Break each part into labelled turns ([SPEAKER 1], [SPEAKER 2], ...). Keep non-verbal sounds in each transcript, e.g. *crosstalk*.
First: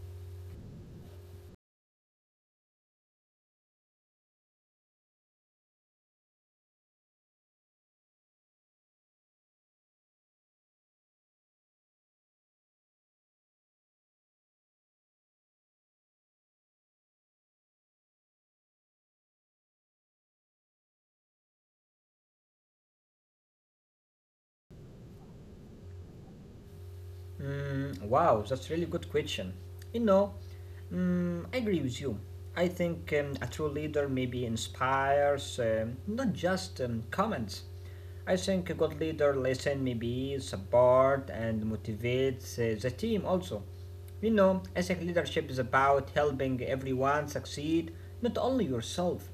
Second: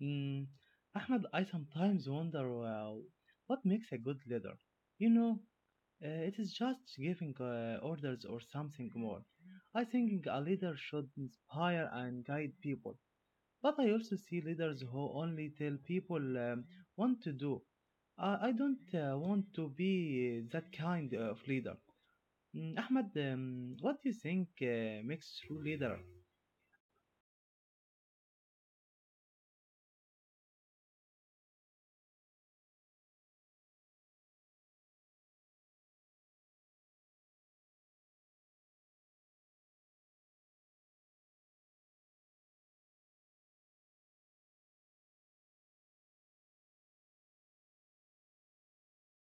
[SPEAKER 1] Mm, Ahmed, I sometimes wonder what makes a good leader. You know, it is just giving orders or something more. I think a leader should inspire and guide people. But I also see leaders who only tell people what to do. I don't want to be that kind of leader. Ahmed, what do you think makes true leader?
[SPEAKER 2] Wow, that's really good question. You know, I agree with you. I think a true leader maybe inspires, not just comments. I think a good leader listen, maybe support and motivates the team also. You know, I think leadership is about helping everyone succeed, not only yourself.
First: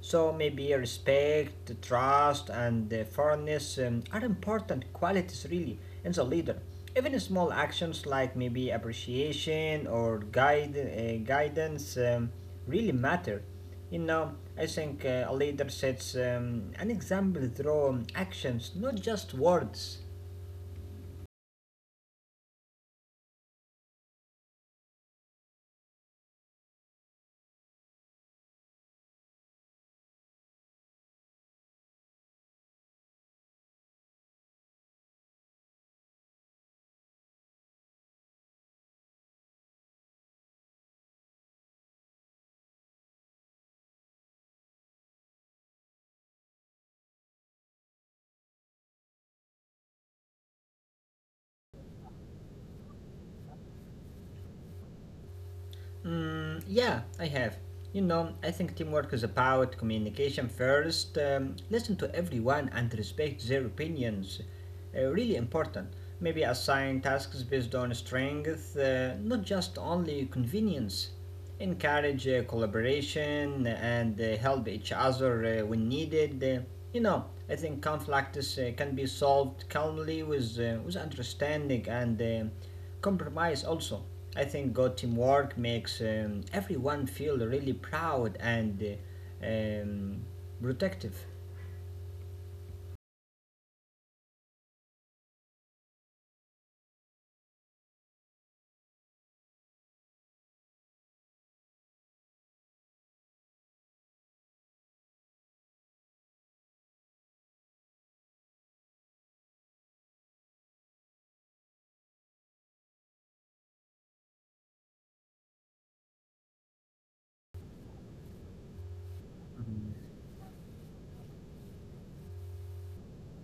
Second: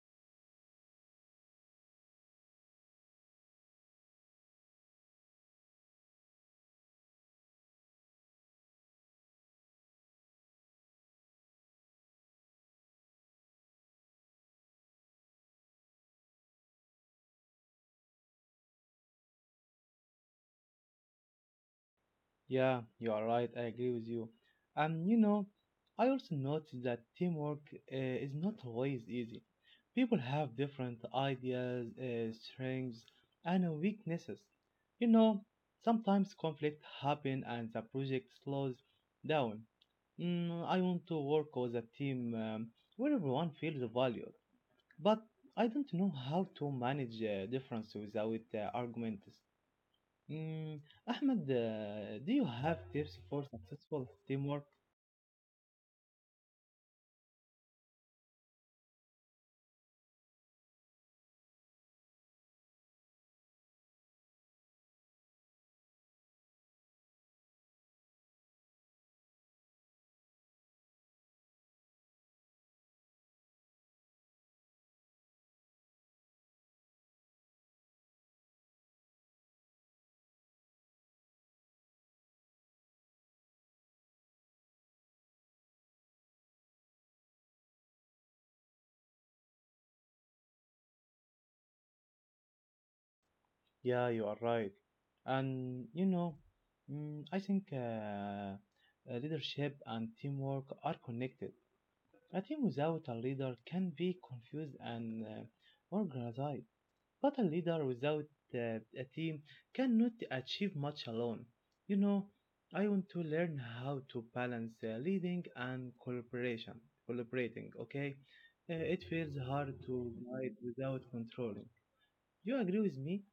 [SPEAKER 2] So maybe respect, trust, and fairness are important qualities really in the leader. Even small actions like maybe appreciation or guide guidance really matter. You know, I think a leader sets an example through actions, not just words.
[SPEAKER 1] Yeah, you are right. I agree with you. And you know, I also noticed that teamwork is not always easy. People have different ideas, strengths, and weaknesses. You know, sometimes conflict happen and the project slows down. I want to work with a team where everyone feels valued, but I don't know how to manage difference without arguments. Mm, Ahmed, do you have tips for successful teamwork?
[SPEAKER 2] Yeah, I have. You know, I think teamwork is about communication first. Listen to everyone and respect their opinions. Really important. Maybe assign tasks based on strength, not just only convenience encourage collaboration and help each other when needed. You know, I think conflicts can be solved calmly with understanding and compromise also. I think good teamwork makes everyone feel really proud and uh, um, protective.
[SPEAKER 1] Yeah, you are right. And you know, I think leadership and teamwork are connected. A team without a leader can be confused and organized. But a leader without a team cannot achieve much alone. You know, I want to learn how to balance leading and cooperation, collaborating, okay? It feels hard to guide without controlling. You agree with me?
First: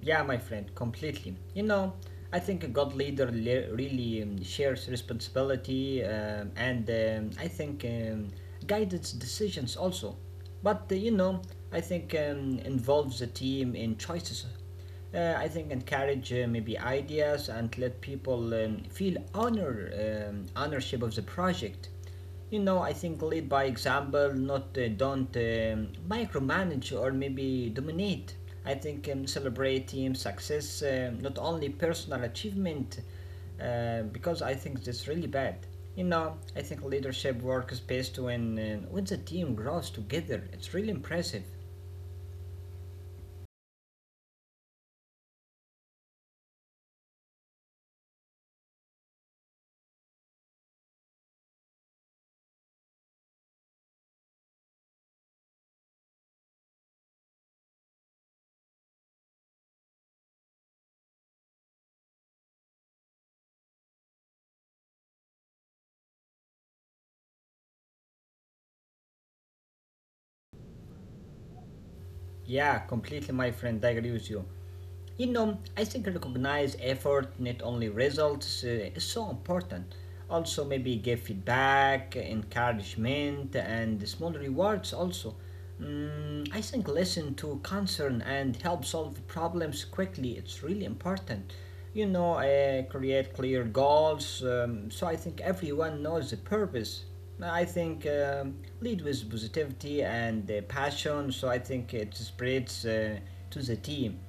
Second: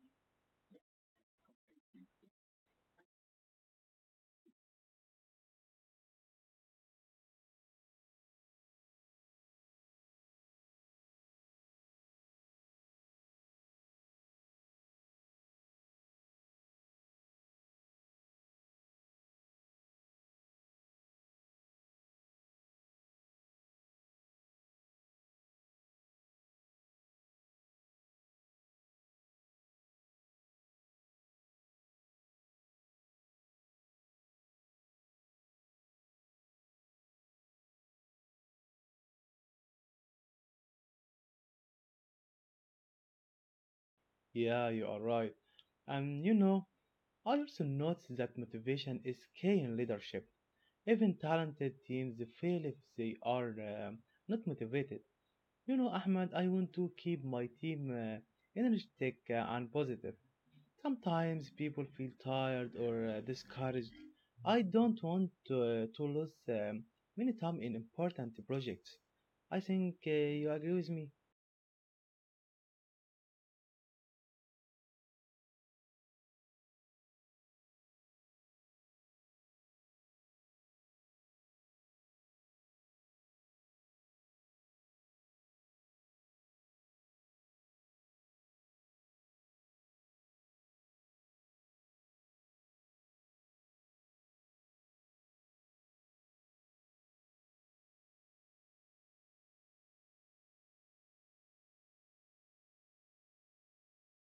[SPEAKER 2] Yeah, my friend, completely. You know, I think a good leader really shares responsibility and I think guidance decisions also. You know, I think involves the team in choices. I think encourage maybe ideas and let people feel honor ownership of the project. You know, I think lead by example, not don't micromanage or maybe dominate. I think celebrate team success, not only personal achievement, because I think that's really bad. You know, I think leadership works best when the team grows together. It's really impressive.
[SPEAKER 1] Yeah, you are right. And you know, I also notice that motivation is key in leadership. Even talented teams fail if they are not motivated. You know, Ahmed, I want to keep my team energetic and positive. Sometimes people feel tired or discouraged. I don't want to lose many time in important projects. I think you agree with me.
[SPEAKER 2] Yeah, completely, my friend. I agree with you. You know, I think recognize effort, not only results, is so important. Also, maybe give feedback, encouragement, and small rewards. Also, I think listen to concern and help solve problems quickly. It's really important. You know, create clear goals. So I think everyone knows the purpose. I think lead with positivity and passion. So I think it spreads to the team.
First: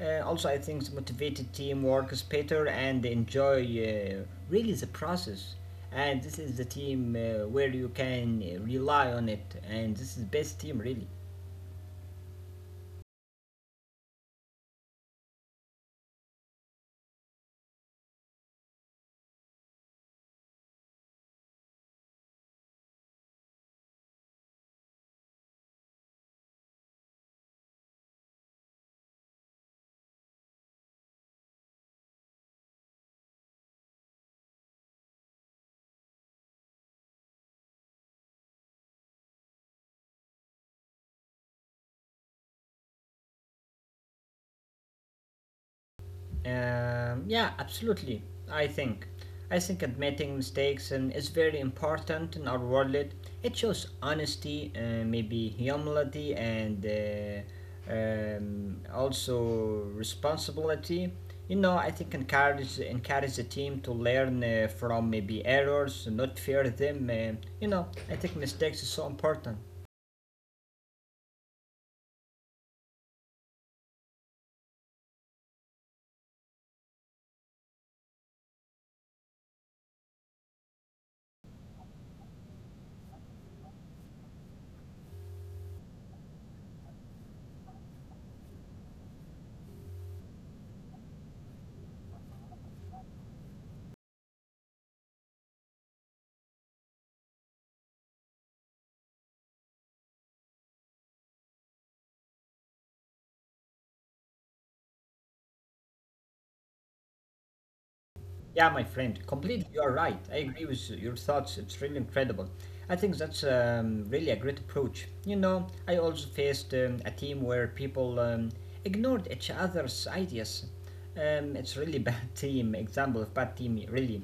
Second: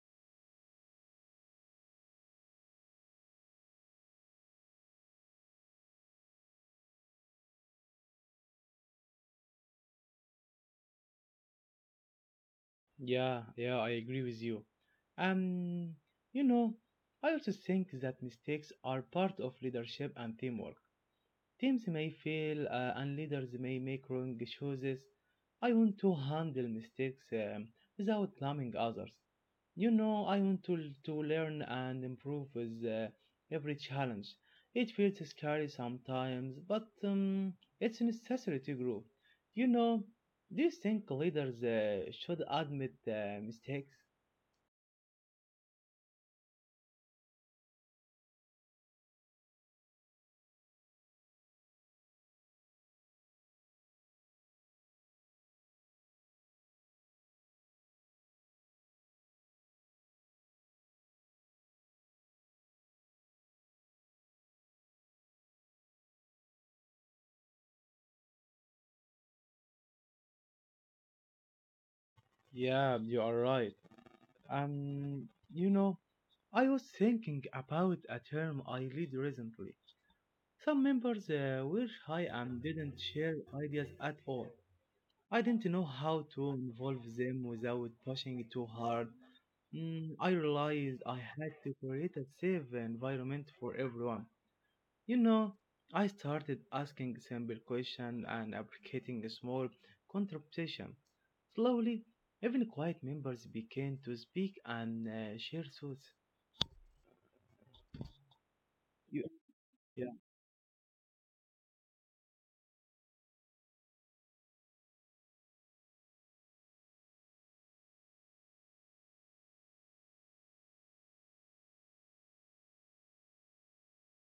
[SPEAKER 2] Also, I think the motivated team works better and enjoy really the process. And this is the team where you can rely on it, and this is the best team really.
[SPEAKER 1] Yeah, yeah, I agree with you. Um, you know, I also think that mistakes are part of leadership and teamwork. Teams may fail and leaders may make wrong choices. I want to handle mistakes without blaming others. You know, I want to learn and improve with every challenge. It feels scary sometimes, but it's necessary to grow. You know, do you think leaders should admit mistakes?
[SPEAKER 2] Yeah, absolutely. I think. I think admitting mistakes and is very important in our world. It shows honesty, maybe humility, and also responsibility. You know, I think encourage the team to learn from maybe errors, not fear them. You know, I think mistakes is so important.
[SPEAKER 1] Yeah, you are right. Um, you know, I was thinking about a term I read recently. Some members were shy and didn't share ideas at all. I didn't know how to involve them without pushing it too hard. I realized I had to create a safe environment for everyone. You know, I started asking simple questions and appreciating small contributions. Slowly, even quiet members began to speak and share thoughts.
[SPEAKER 2] Yeah, my friend, completely you are right. I agree with your thoughts. It's really incredible. I think that's really a great approach. You know, I also faced a team where people ignored each other's ideas. It's really bad *laughs* team example of bad team, really.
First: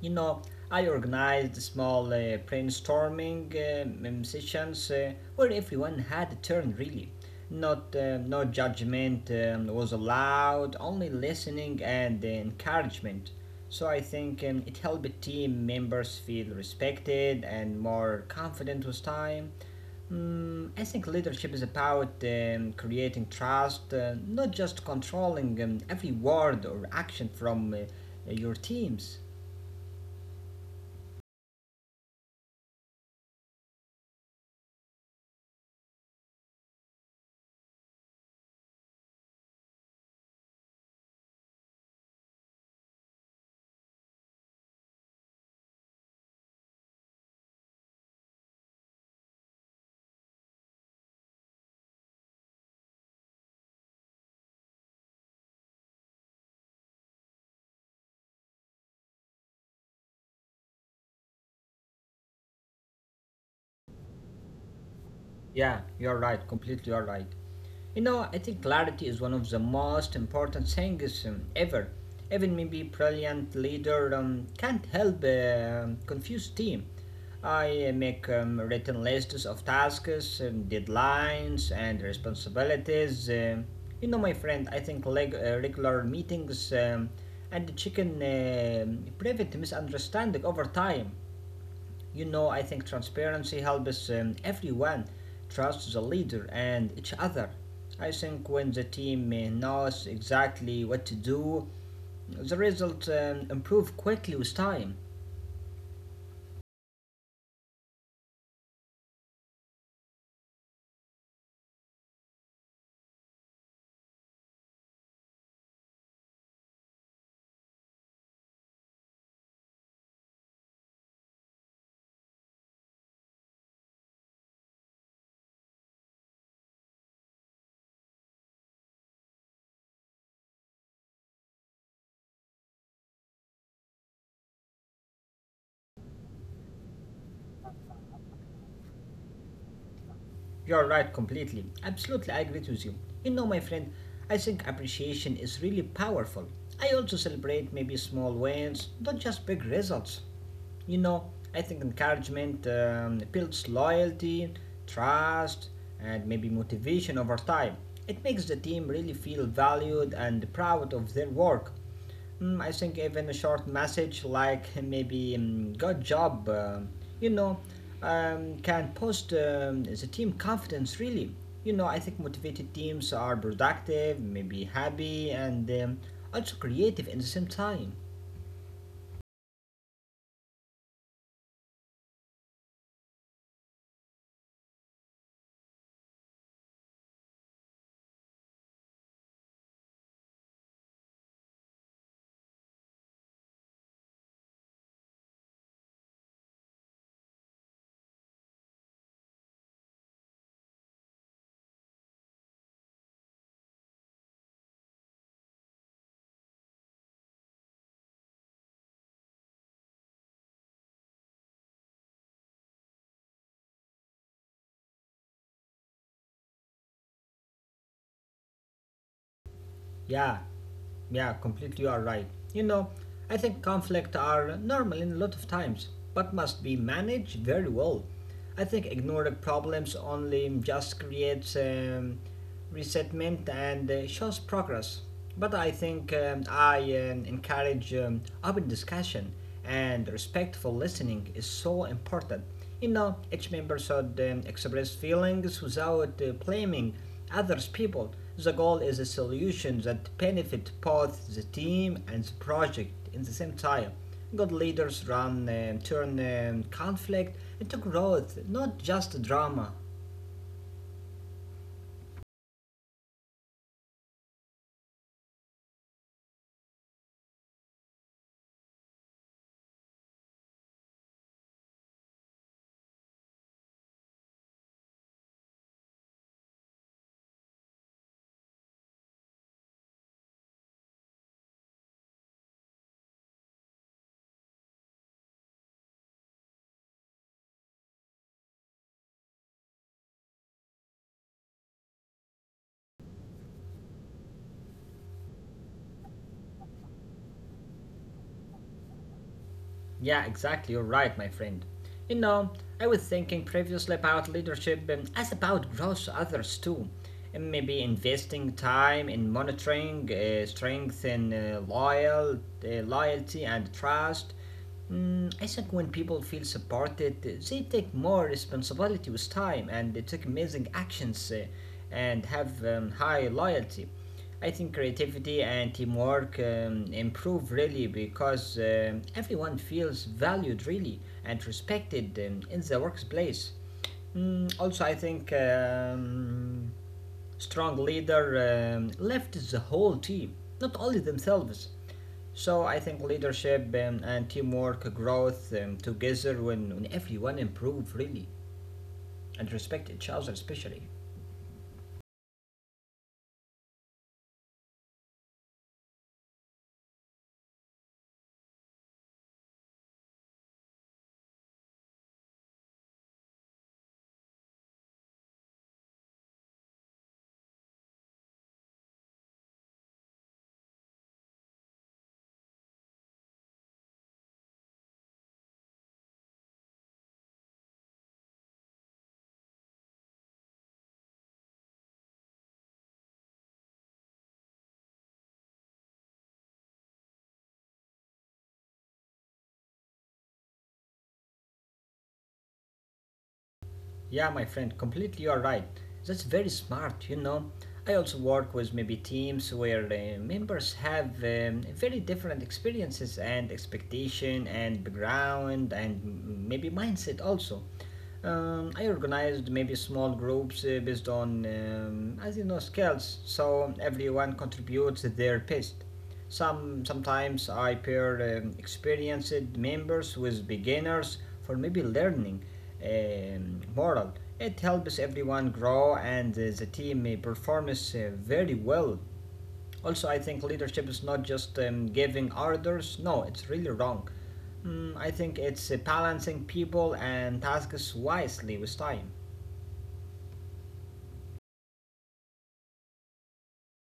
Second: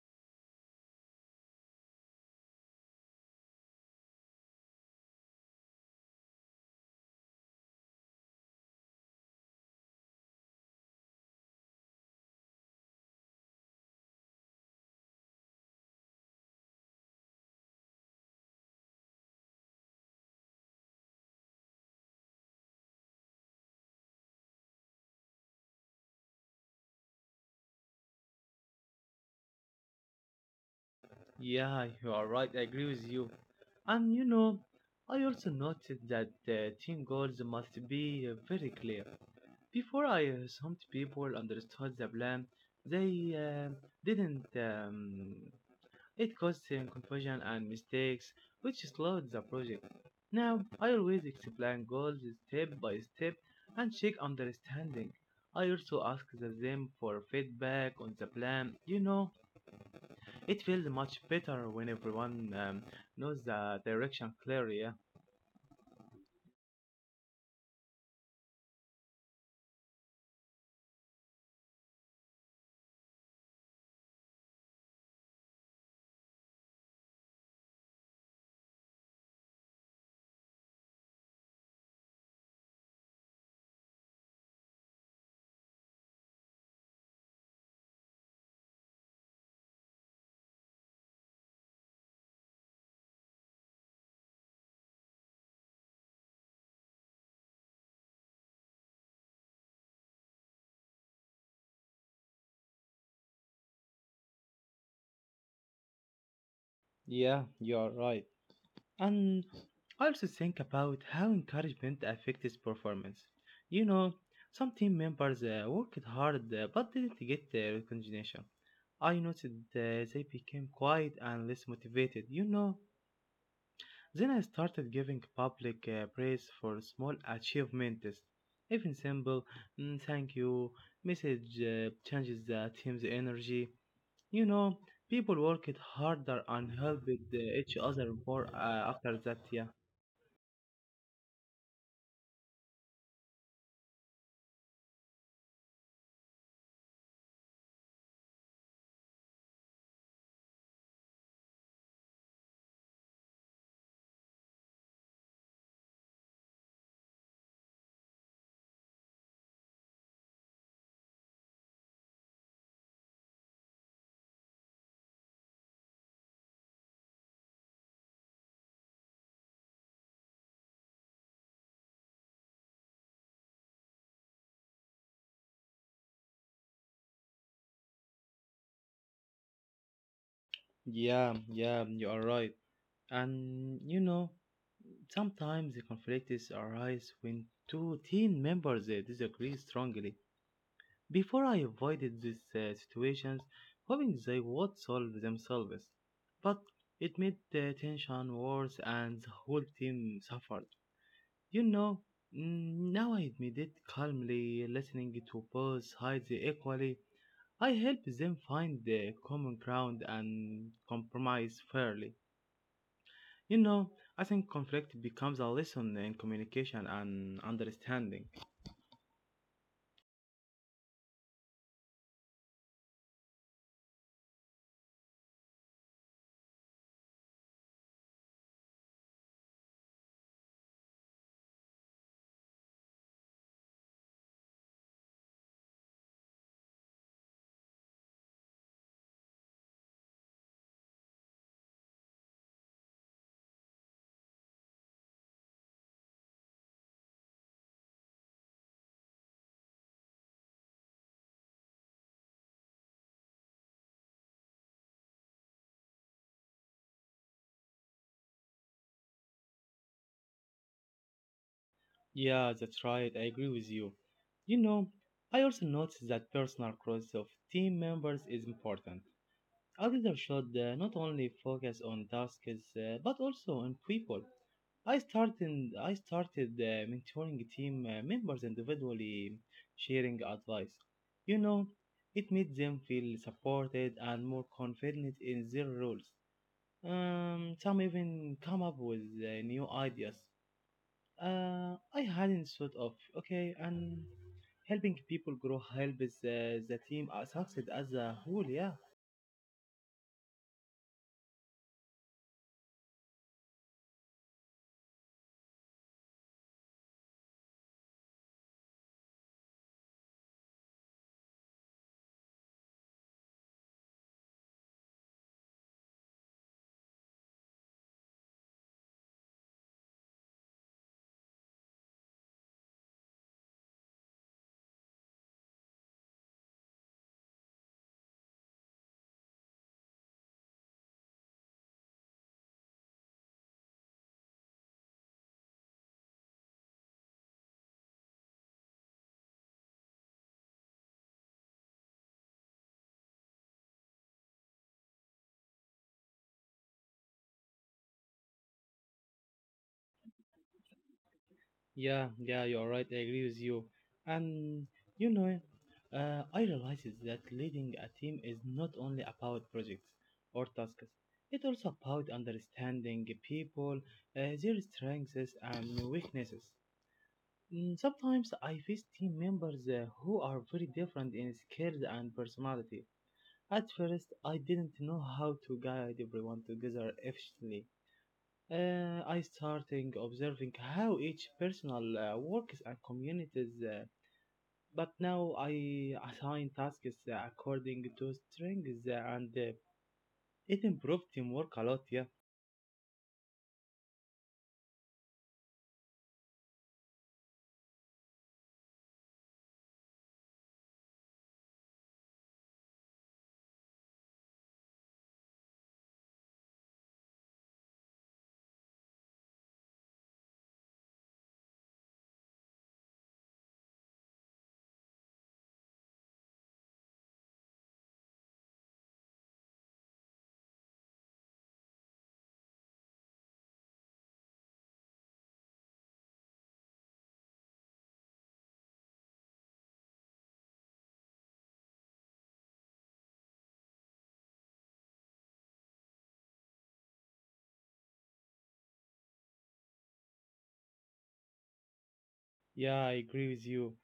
[SPEAKER 2] You know, I organized small brainstorming sessions where everyone had a turn really. Not No judgment was allowed, only listening and encouragement. So I think it helped team members feel respected and more confident with time. I think leadership is about creating trust, not just controlling every word or action from your teams.
[SPEAKER 1] Yeah, you are right. I agree with you. And you know, I also noted that the team goals must be very clear. Before I some people understood the plan, they didn't. It caused some confusion and mistakes, which slowed the project. Now, I always explain goals step by step and check understanding. I also ask the them for feedback on the plan. You know, it feels much better when everyone knows the direction clearly. Yeah.
[SPEAKER 2] Yeah, you're right. Completely, you're right. You know, I think clarity is one of the most important things ever. Even maybe brilliant leader can't help confuse team. I make written lists of tasks, deadlines, and responsibilities. You know, my friend, I think regular meetings and the chicken prevent misunderstanding over time. You know, I think transparency helps everyone trust the leader and each other. I think when the team knows exactly what to do, the results improve quickly with time.
[SPEAKER 1] Yeah, you are right. And I also think about how encouragement affects performance. You know, some team members worked hard but didn't get the recognition. I noticed they became quiet and less motivated, you know. Then I started giving public praise for small achievements. Even simple "Mm, thank you" message changes the team's energy. You know, people worked harder and helped each other more after that. Yeah.
[SPEAKER 2] You're right completely. Absolutely, I agree with you. You know, my friend, I think appreciation is really powerful. I also celebrate maybe small wins, not just big results. You know, I think encouragement builds loyalty, trust, and maybe motivation over time. It makes the team really feel valued and proud of their work. I think even a short message like *laughs* maybe good job, you know, can boost the team confidence really. You know, I think motivated teams are productive, maybe happy, and also creative in the same time.
[SPEAKER 1] Yeah, yeah, you are right. And you know, sometimes the conflicts arise when two team members disagree strongly. Before I avoided these situations, hoping they would solve themselves, but it made the tension worse and the whole team suffered. You know, now I admit it calmly, listening to both sides equally. I help them find the common ground and compromise fairly. You know, I think conflict becomes a lesson in communication and understanding.
[SPEAKER 2] Yeah, yeah, completely you are right. You know, I think conflict are normal in a lot of times, but must be managed very well. I think ignoring problems only just creates resentment and shows progress. But I encourage open discussion and respectful listening is so important. You know, each member should express feelings without blaming others people. The goal is a solution that benefits both the team and the project in the same time. Good leaders run turn conflict into growth, not just drama.
[SPEAKER 1] Yeah, that's right. I agree with you. You know, I also noticed that personal growth of team members is important. A leader should not only focus on tasks but also on people. I started mentoring team members individually, sharing advice. You know, it made them feel supported and more confident in their roles. Some even come up with new ideas. I hadn't thought of, okay, and helping people grow helps the team succeed as a whole. Yeah,
[SPEAKER 2] Yeah, exactly. You're right, my friend. You know, I was thinking previously about leadership as about growth others too. And maybe investing time in monitoring, strength in loyalty and trust. I think when people feel supported, they take more responsibility with time and they take amazing actions and have high loyalty. I think creativity and teamwork improve really because everyone feels valued really and respected in the workplace. Also, I think strong leader lifts the whole team, not only themselves. So I think leadership and teamwork growth together when everyone improve really and respect each other especially.
[SPEAKER 1] yeah, yeah. You're right. I agree with you. And you know, I realized that leading a team is not only about projects or tasks. It's also about understanding people, their strengths and weaknesses. Sometimes I face team members who are very different in skills and personality. At first, I didn't know how to guide everyone together efficiently. I started observing how each personal works and communities, but now I assign tasks according to strengths and it improved teamwork a lot. Yeah,
[SPEAKER 2] Yeah, my friend, completely you're right. That's very smart, you know. I also work with maybe teams where members have very different experiences and expectation and background and maybe mindset also. I organized maybe small groups based on, as you know, skills, so everyone contributes their best. Sometimes I pair experienced members with beginners for maybe learning moral. It helps everyone grow and the team performs very well. Also, I think leadership is not just giving orders. No, it's really wrong. I think it's balancing people and tasks wisely with time.
[SPEAKER 1] yeah, I agree with you.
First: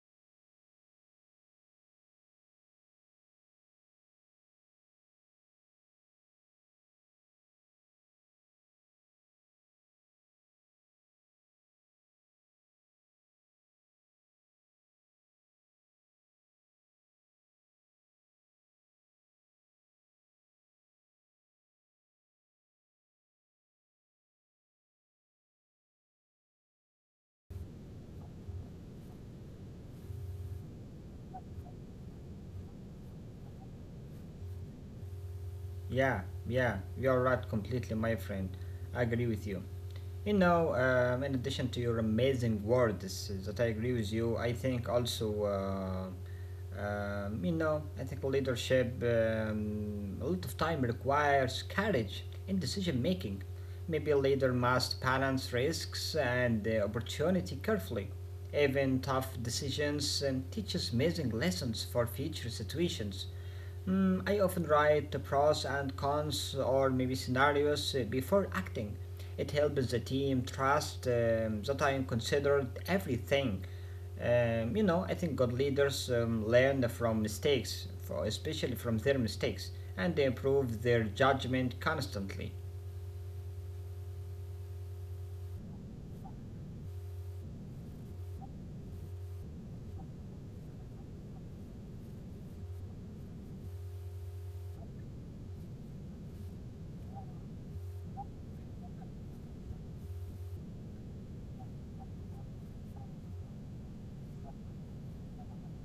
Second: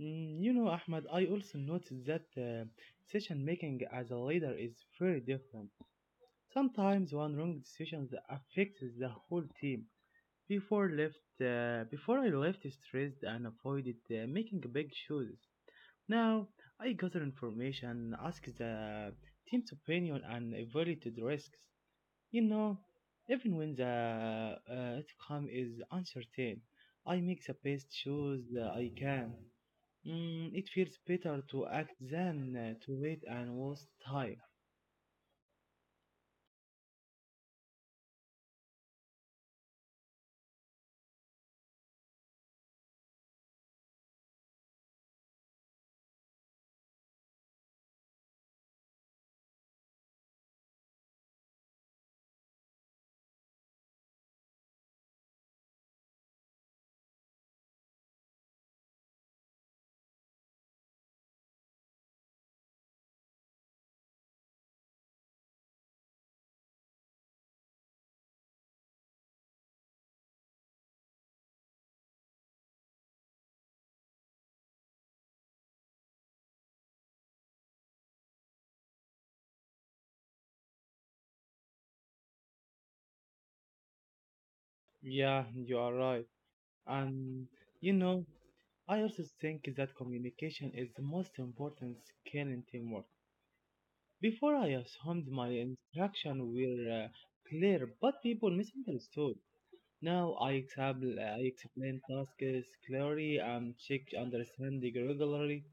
[SPEAKER 1] You know, Ahmad, I also noticed that decision making as a leader is very different. Sometimes one wrong decision affects the whole team. Before I left stressed and avoided making big choices. Now I gather information, ask the team's opinion, and evaluated risks. You know, even when the outcome is uncertain, I make the best choice that I can. It feels better to act than to wait and waste time.
[SPEAKER 2] Yeah, yeah, you're right completely, my friend. I agree with you. You know, in addition to your amazing words that I agree with you, I think also. You know, ethical leadership, a lot of time requires courage in decision making. Maybe a leader must balance risks and opportunity carefully. Even tough decisions teaches amazing lessons for future situations. I often write the pros and cons or maybe scenarios before acting. It helps the team trust that I considered everything. You know, I think good leaders learn from mistakes, for, especially from their mistakes, and they improve their judgment constantly.
[SPEAKER 1] Yeah, you are right. And you know, I also think that communication is the most important skill in teamwork. Before I assumed my instruction were clear, but people misunderstood. I explain tasks clearly and check understanding regularly.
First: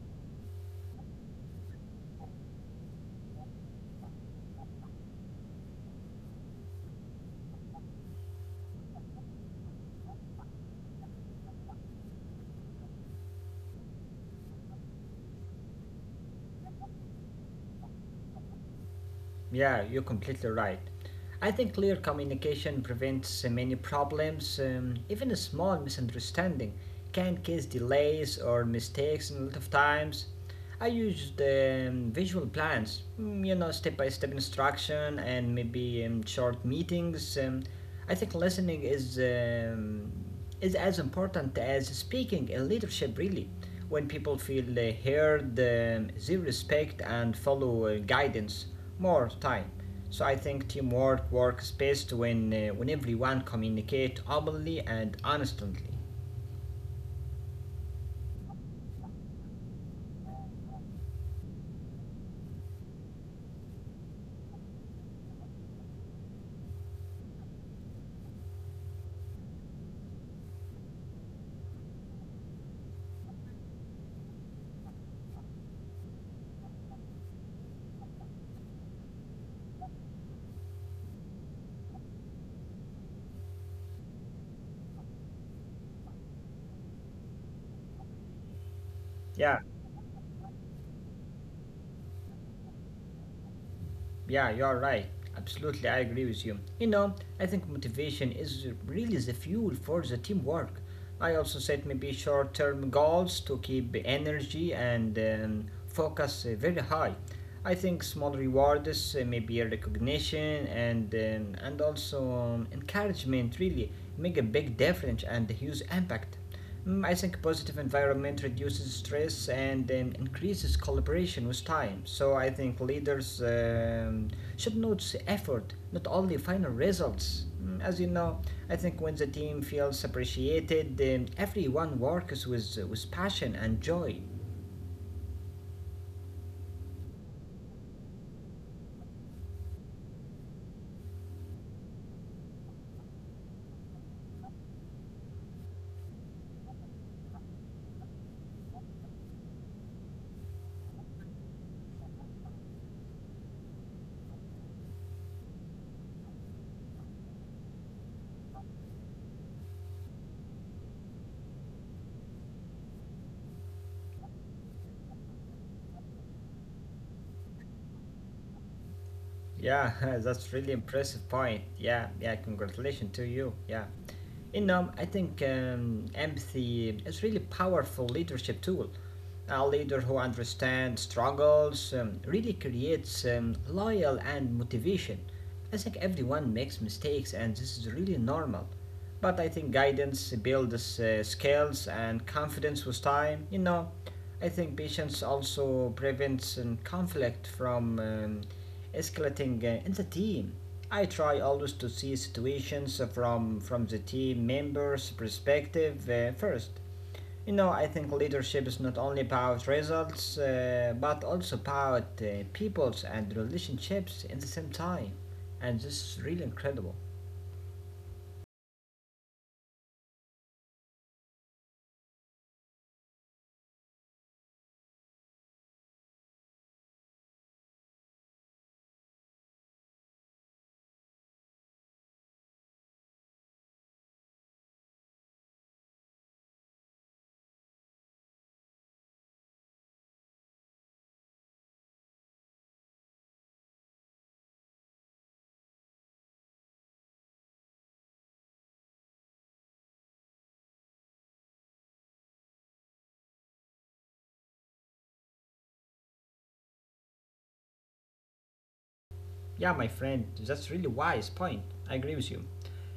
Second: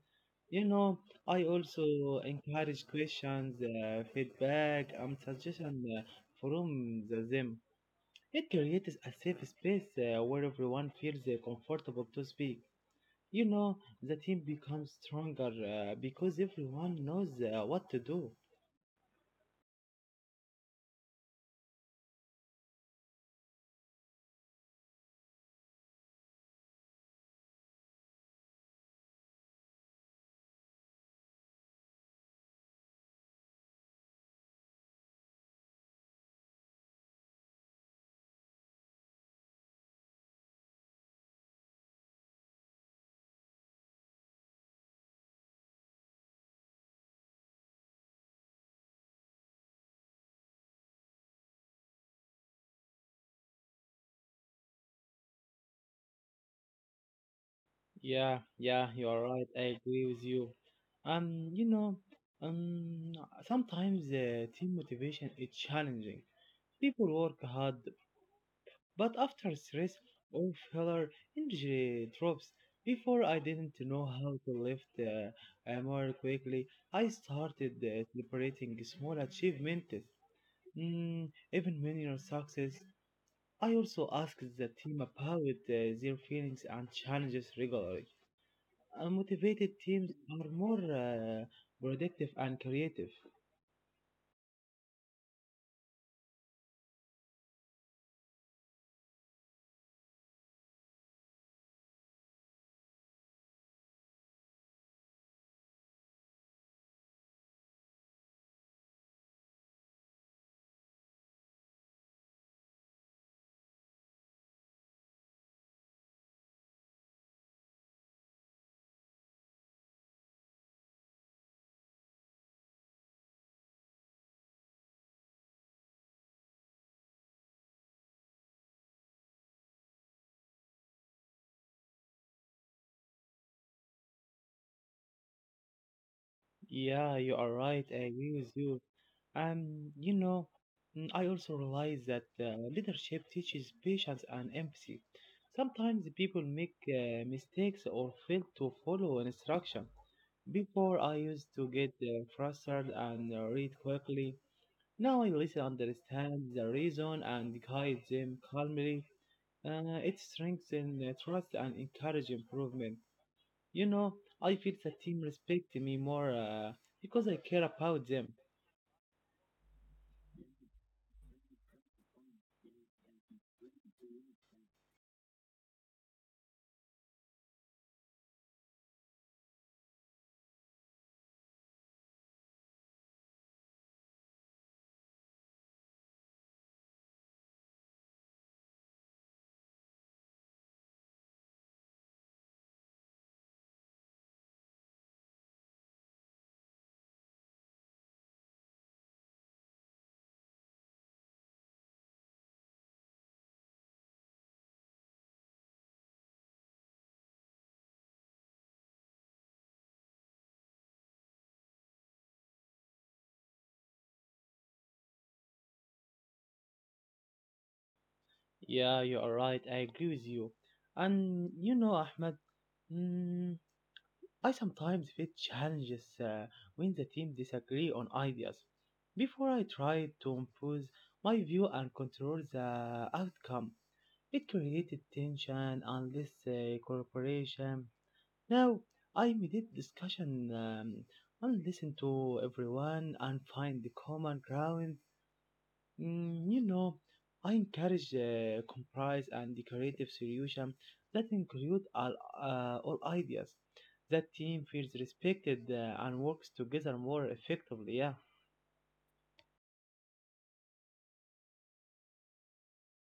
[SPEAKER 1] You know, I also encourage questions, feedback, and suggestions from the them. It creates a safe space where everyone feels comfortable to speak. You know, the team becomes stronger because everyone knows what to do.
[SPEAKER 2] Yeah, you're completely right. I think clear communication prevents many problems, even a small misunderstanding can cause delays or mistakes in a lot of times. I used visual plans, you know, step by step instruction and maybe short meetings. I think listening is as important as speaking in leadership, really. When people feel heard, they respect and follow guidance more time. So I think teamwork works best when everyone communicate openly and honestly.
[SPEAKER 1] Yeah, yeah, you are right. I agree with you. You know, um, sometimes team motivation is challenging. People work hard, but after stress or failure, energy drops. Before I didn't know how to lift more quickly, I started celebrating small achievements, even minor success. I also ask the team about their feelings and challenges regularly. Motivated
[SPEAKER 2] Yeah.
[SPEAKER 1] teams are more productive and creative.
[SPEAKER 2] Yeah, you're right. Absolutely, I agree with you. You know, I think motivation is really the fuel for the teamwork. I also set maybe short term goals to keep the energy and focus very high. I think small rewards, maybe a recognition and also encouragement, really make a big difference and a huge impact. I think positive environment reduces stress and increases collaboration with time. So I think leaders should notice effort, not only final results. As you know, I think when the team feels appreciated, everyone works with passion and joy.
[SPEAKER 1] Yeah, you are right. I agree with you. And you know, I also realize that leadership teaches patience and empathy. Sometimes people make mistakes or fail to follow an instruction. Before, I used to get frustrated and read quickly. Now I listen, understand the reason, and guide them calmly. It strengthens trust and encourage improvement. You know, I feel the team respect me more because I care about them.
[SPEAKER 2] Yeah, *laughs* that's really impressive point. Yeah, yeah, congratulations to you. Yeah. You know, I think empathy is really powerful leadership tool. A leader who understands struggles really creates loyal and motivation. I think everyone makes mistakes and this is really normal. But I think guidance builds skills and confidence with time. You know, I think patience also prevents conflict from escalating in the team. I try always to see situations from the team members' perspective first. You know, I think leadership is not only about results, but also about peoples and relationships in the same time. And this is really incredible.
[SPEAKER 1] Yeah, you are right. I agree with you. And you know, Ahmed, mm, I sometimes face challenges when the team disagree on ideas. Before I try to impose my view and control the outcome, it created tension, endless cooperation. Now I mediate discussion, and listen to everyone and find the common ground. You know, I encourage compromise and the creative solution that include all ideas. That team feels respected and works together more effectively. Yeah,
[SPEAKER 2] Yeah, my friend, that's really wise point. I agree with you.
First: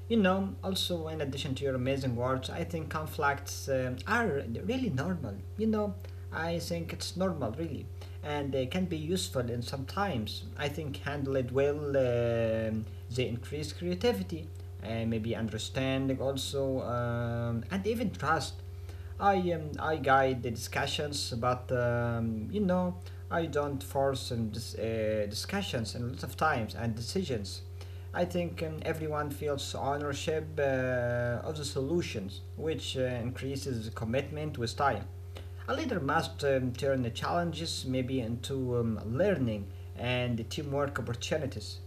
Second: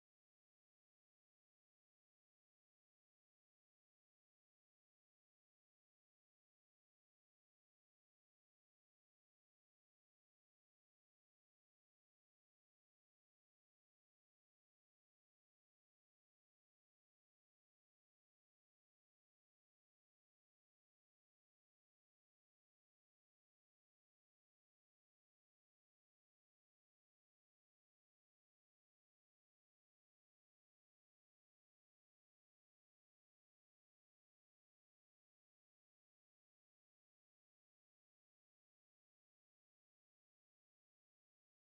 [SPEAKER 2] You know, also in addition to your amazing words, I think conflicts are really normal. I think it's normal really, and they can be useful. And sometimes I think handle it well, they increase creativity, and maybe understanding also, and even trust. I guide the discussions, but I don't force discussions and lots of times and decisions. I think everyone feels ownership of the solutions, which increases commitment with time. A leader must turn the challenges maybe into learning and teamwork opportunities.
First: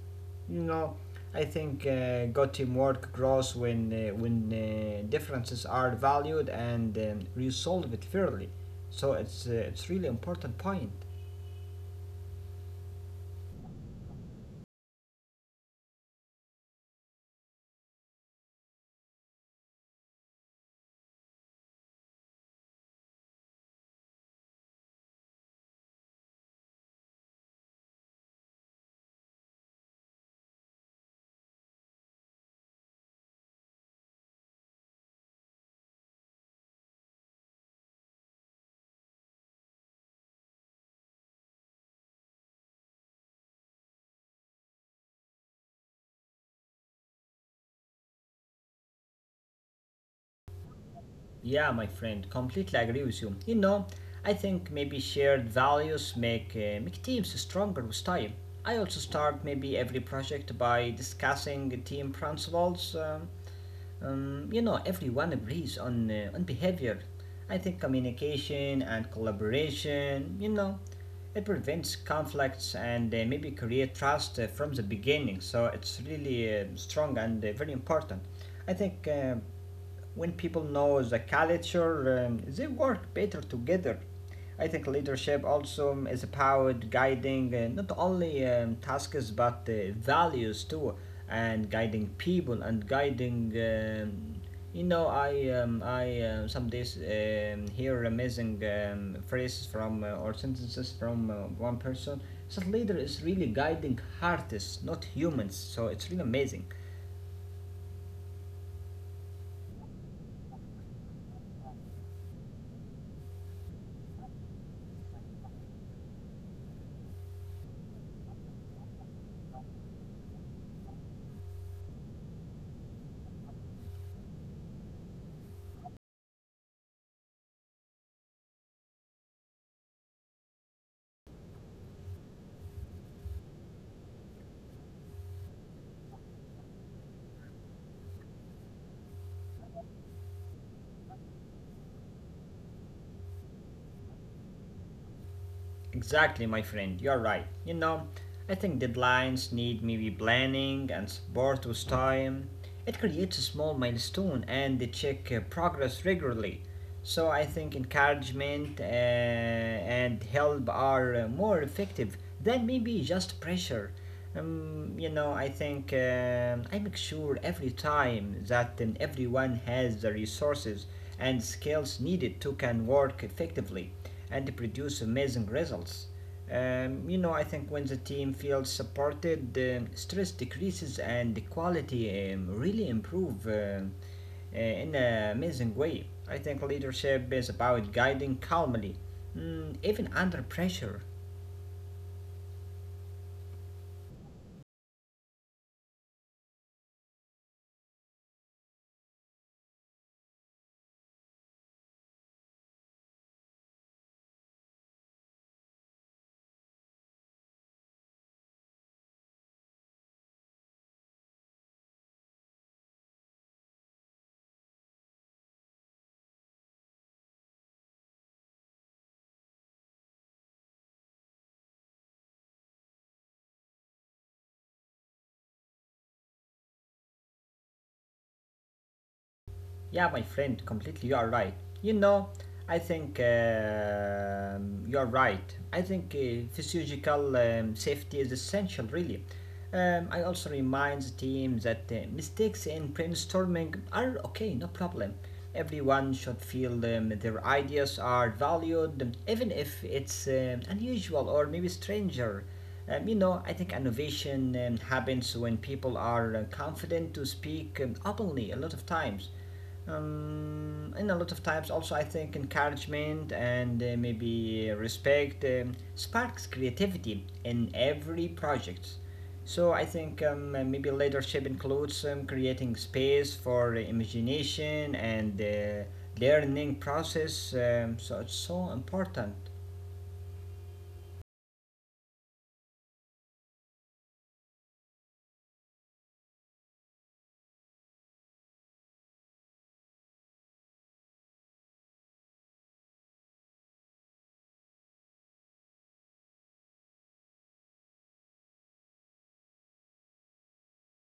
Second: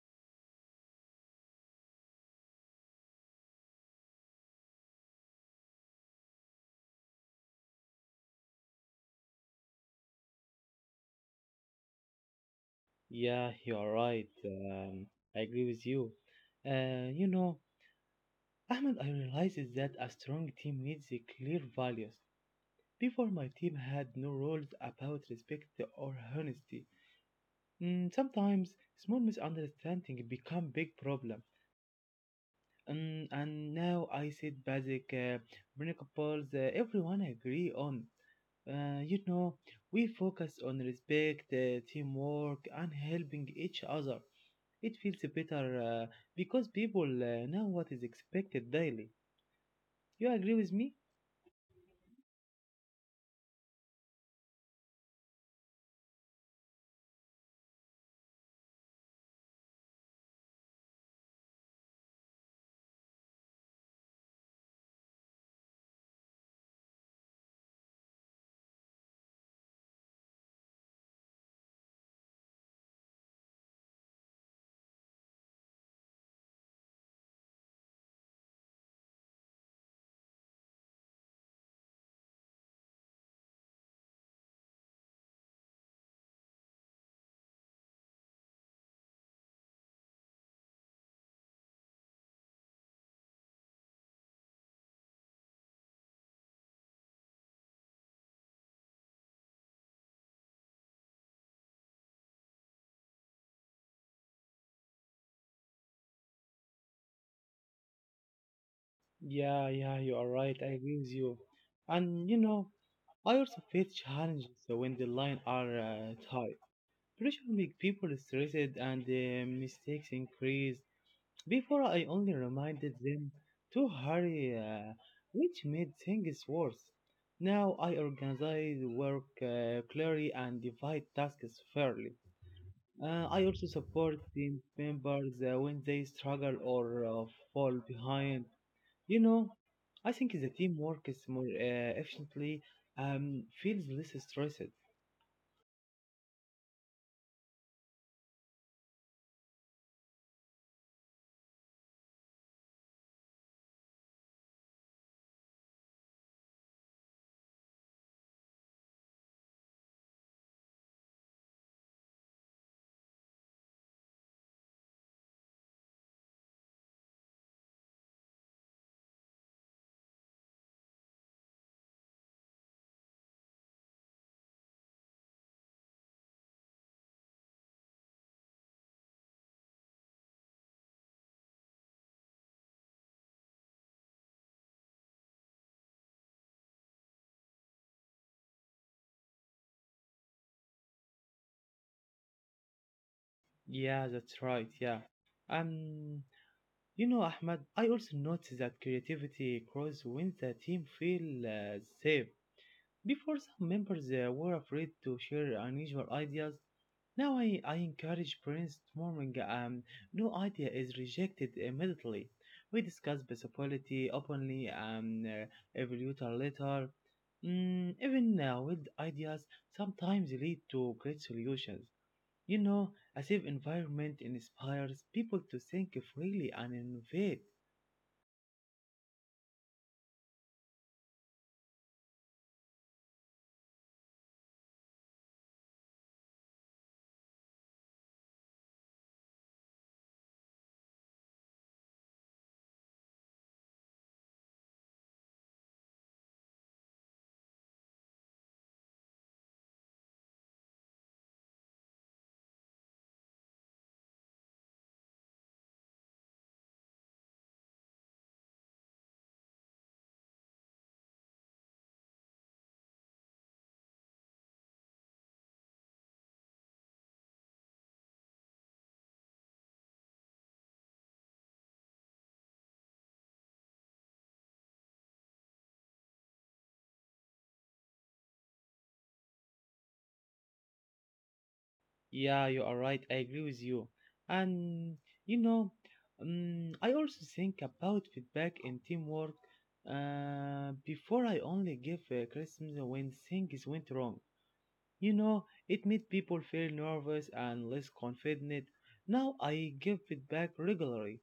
[SPEAKER 2] You know, I think good teamwork grows when differences are valued and resolved fairly. So it's really important point.
[SPEAKER 1] yeah, you are right. I agree with you. You know, Ahmed, I realized that a strong team needs a clear values. Before my team had no rules about respect or honesty. Sometimes small misunderstanding become big problem. And now I said basic principles everyone agree on. You know, we focus on respect, teamwork, and helping each other. It feels better because people know what is expected daily. You agree with me?
[SPEAKER 2] Yeah, my friend, completely agree with you. You know, I think maybe shared values make teams stronger with time. I also start maybe every project by discussing team principles. You know, everyone agrees on on behavior. I think communication and collaboration, you know, it prevents conflicts and maybe create trust from the beginning. So it's really strong and very important. I think when people know the culture, they work better together. I think leadership also is about guiding not only tasks but values too, and guiding people and guiding. You know, I some days hear amazing phrases from or sentences from one person. So leader is really guiding artists, not humans. So it's really amazing.
[SPEAKER 1] Yeah, yeah, you are right. I agree with you. And you know, I also face challenges when the line are tight. Pressure make people stressed and mistakes increase. Before I only reminded them to hurry, which made things worse. Now I organize work clearly and divide tasks fairly. I also support team members when they struggle or fall behind. You know, I think the team works more efficiently, feels less stressed.
[SPEAKER 2] Exactly, my friend, you're right. You know, I think deadlines need maybe planning and support with time. It creates a small milestone and they check progress regularly. So I think encouragement and help are more effective than maybe just pressure. You know, I think I make sure every time that everyone has the resources and skills needed to can work effectively and produce amazing results. You know, I think when the team feels supported, stress decreases and the quality really improve uh, in an amazing way. I think leadership is about guiding calmly, even under pressure.
[SPEAKER 1] Yeah, that's right. Yeah. Um, you know, Ahmad, I also noticed that creativity grows when the team feel safe. Before, some members were afraid to share unusual ideas. Now I encourage brainstorming. No idea is rejected immediately. We discuss possibility openly and evaluate our later. Even wild ideas sometimes lead to great solutions. You know, a safe environment inspires people to think freely and innovate.
[SPEAKER 2] Yeah, my friend, completely. You are right. You know, I think you are right. I think physiological safety is essential, really. I also remind the team that mistakes in brainstorming are okay, no problem. Everyone should feel their ideas are valued, even if it's unusual or maybe stranger. You know, I think innovation happens when people are confident to speak openly a lot of times in a lot of times also I think encouragement and maybe respect sparks creativity in every project. So I think maybe leadership includes creating space for imagination and learning process. So it's so important.
[SPEAKER 1] Yeah, you are right. I agree with you. And you know, I also think about feedback and teamwork. Before I only give criticism when things went wrong. You know, it made people feel nervous and less confident. Now I give feedback regularly,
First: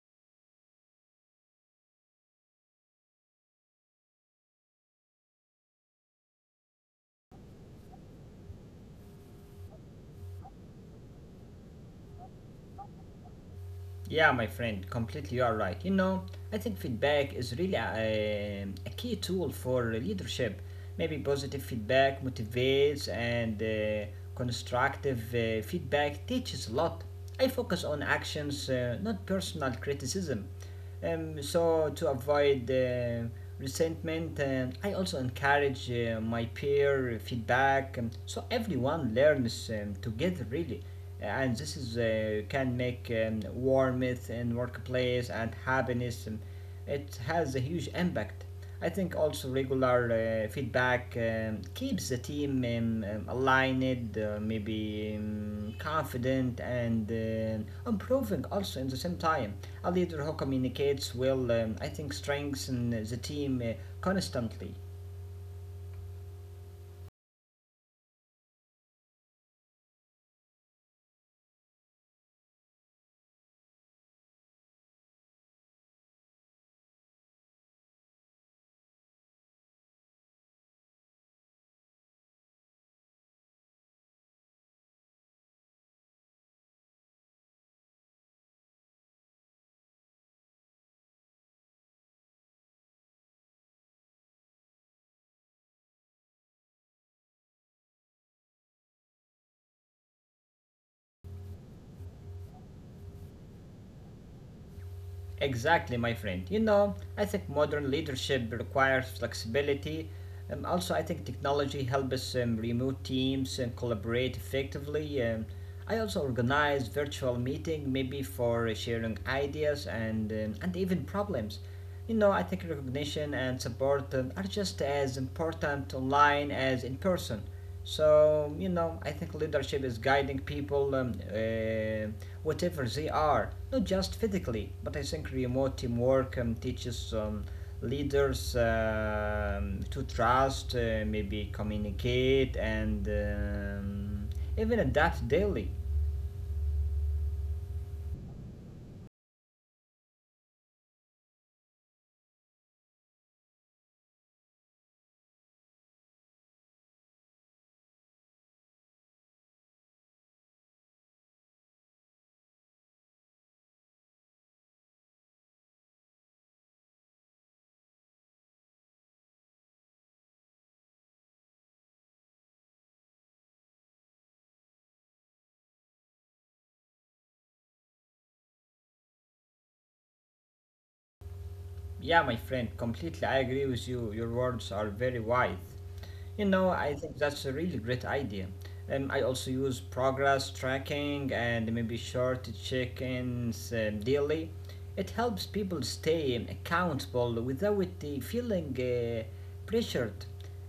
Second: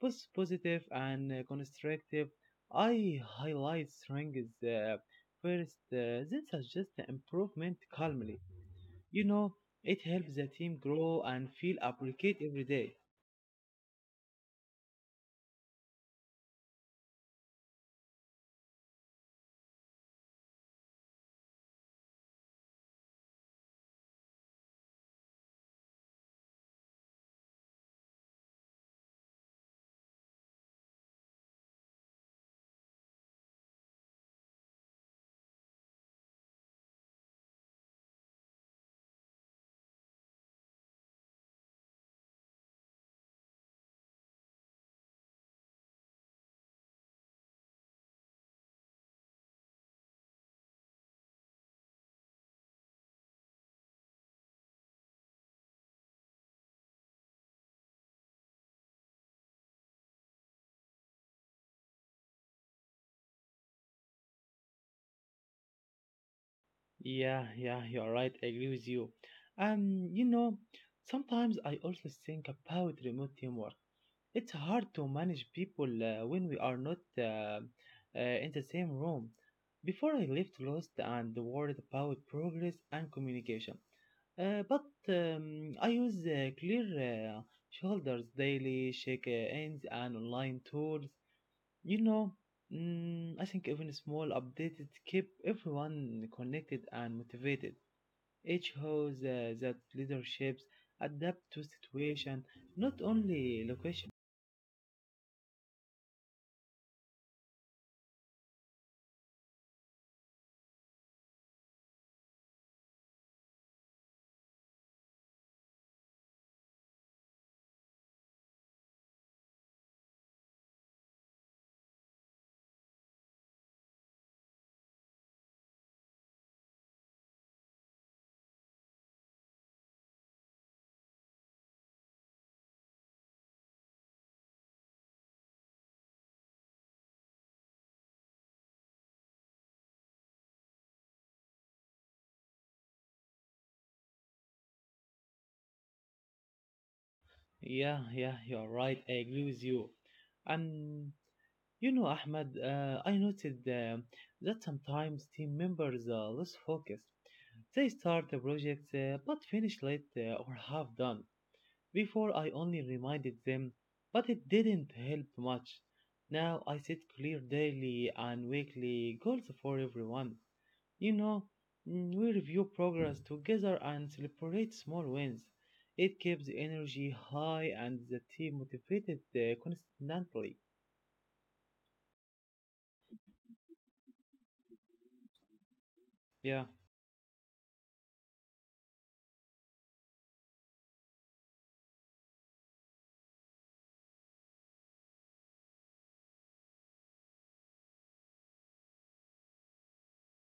[SPEAKER 1] both positive and constructive. I highlight strengths first, then suggest improvement calmly. You know, it helps the team grow and feel appreciated every day.
[SPEAKER 2] Yeah, my friend, completely you are right. You know, I think feedback is really a key tool for leadership. Maybe positive feedback motivates, and constructive feedback teaches a lot. I focus on actions, not personal criticism. So to avoid resentment, and I also encourage my peer feedback, so everyone learns together really. And this is can make warmth in workplace and happiness. It has a huge impact. I think also regular feedback keeps the team aligned, maybe confident, and improving also in the same time. A leader who communicates well, I think, strengthens the team constantly.
[SPEAKER 1] Yeah, yeah, you're right. I agree with you. You know, sometimes I also think about remote teamwork. It's hard to manage people when we are not in the same room. Before I lived lost and worried about progress and communication. But I use clear shoulders daily, shake hands, and online tools. You know, I think even small updates keep everyone connected and motivated. It shows that leaderships adapt to situation, not only location.
[SPEAKER 2] Exactly, my friend. You know, I think modern leadership requires flexibility. Also, I think technology helps us remote teams and collaborate effectively. I also organize virtual meeting, maybe for sharing ideas and even problems. You know, I think recognition and support are just as important online as in person. So, you know, I think leadership is guiding people, whatever they are, not just physically, but I think remote teamwork teaches leaders to trust, maybe communicate, and even adapt daily.
[SPEAKER 1] Yeah, yeah, you're right. I agree with you. And you know, Ahmed, I noted that sometimes team members are less focused. They start a project but finish late or half done. Before I only reminded them, but it didn't help much. Now I set clear daily and weekly goals for everyone. You know, we review progress together and celebrate small wins. It keeps the energy high and the team motivated constantly.
[SPEAKER 2] Yeah, my friend, completely. I agree with you. Your words are very wise. You
[SPEAKER 1] Yeah,
[SPEAKER 2] know, I think that's a really great idea. I also use progress tracking and maybe short check-ins daily. It helps people stay accountable without feeling pressured.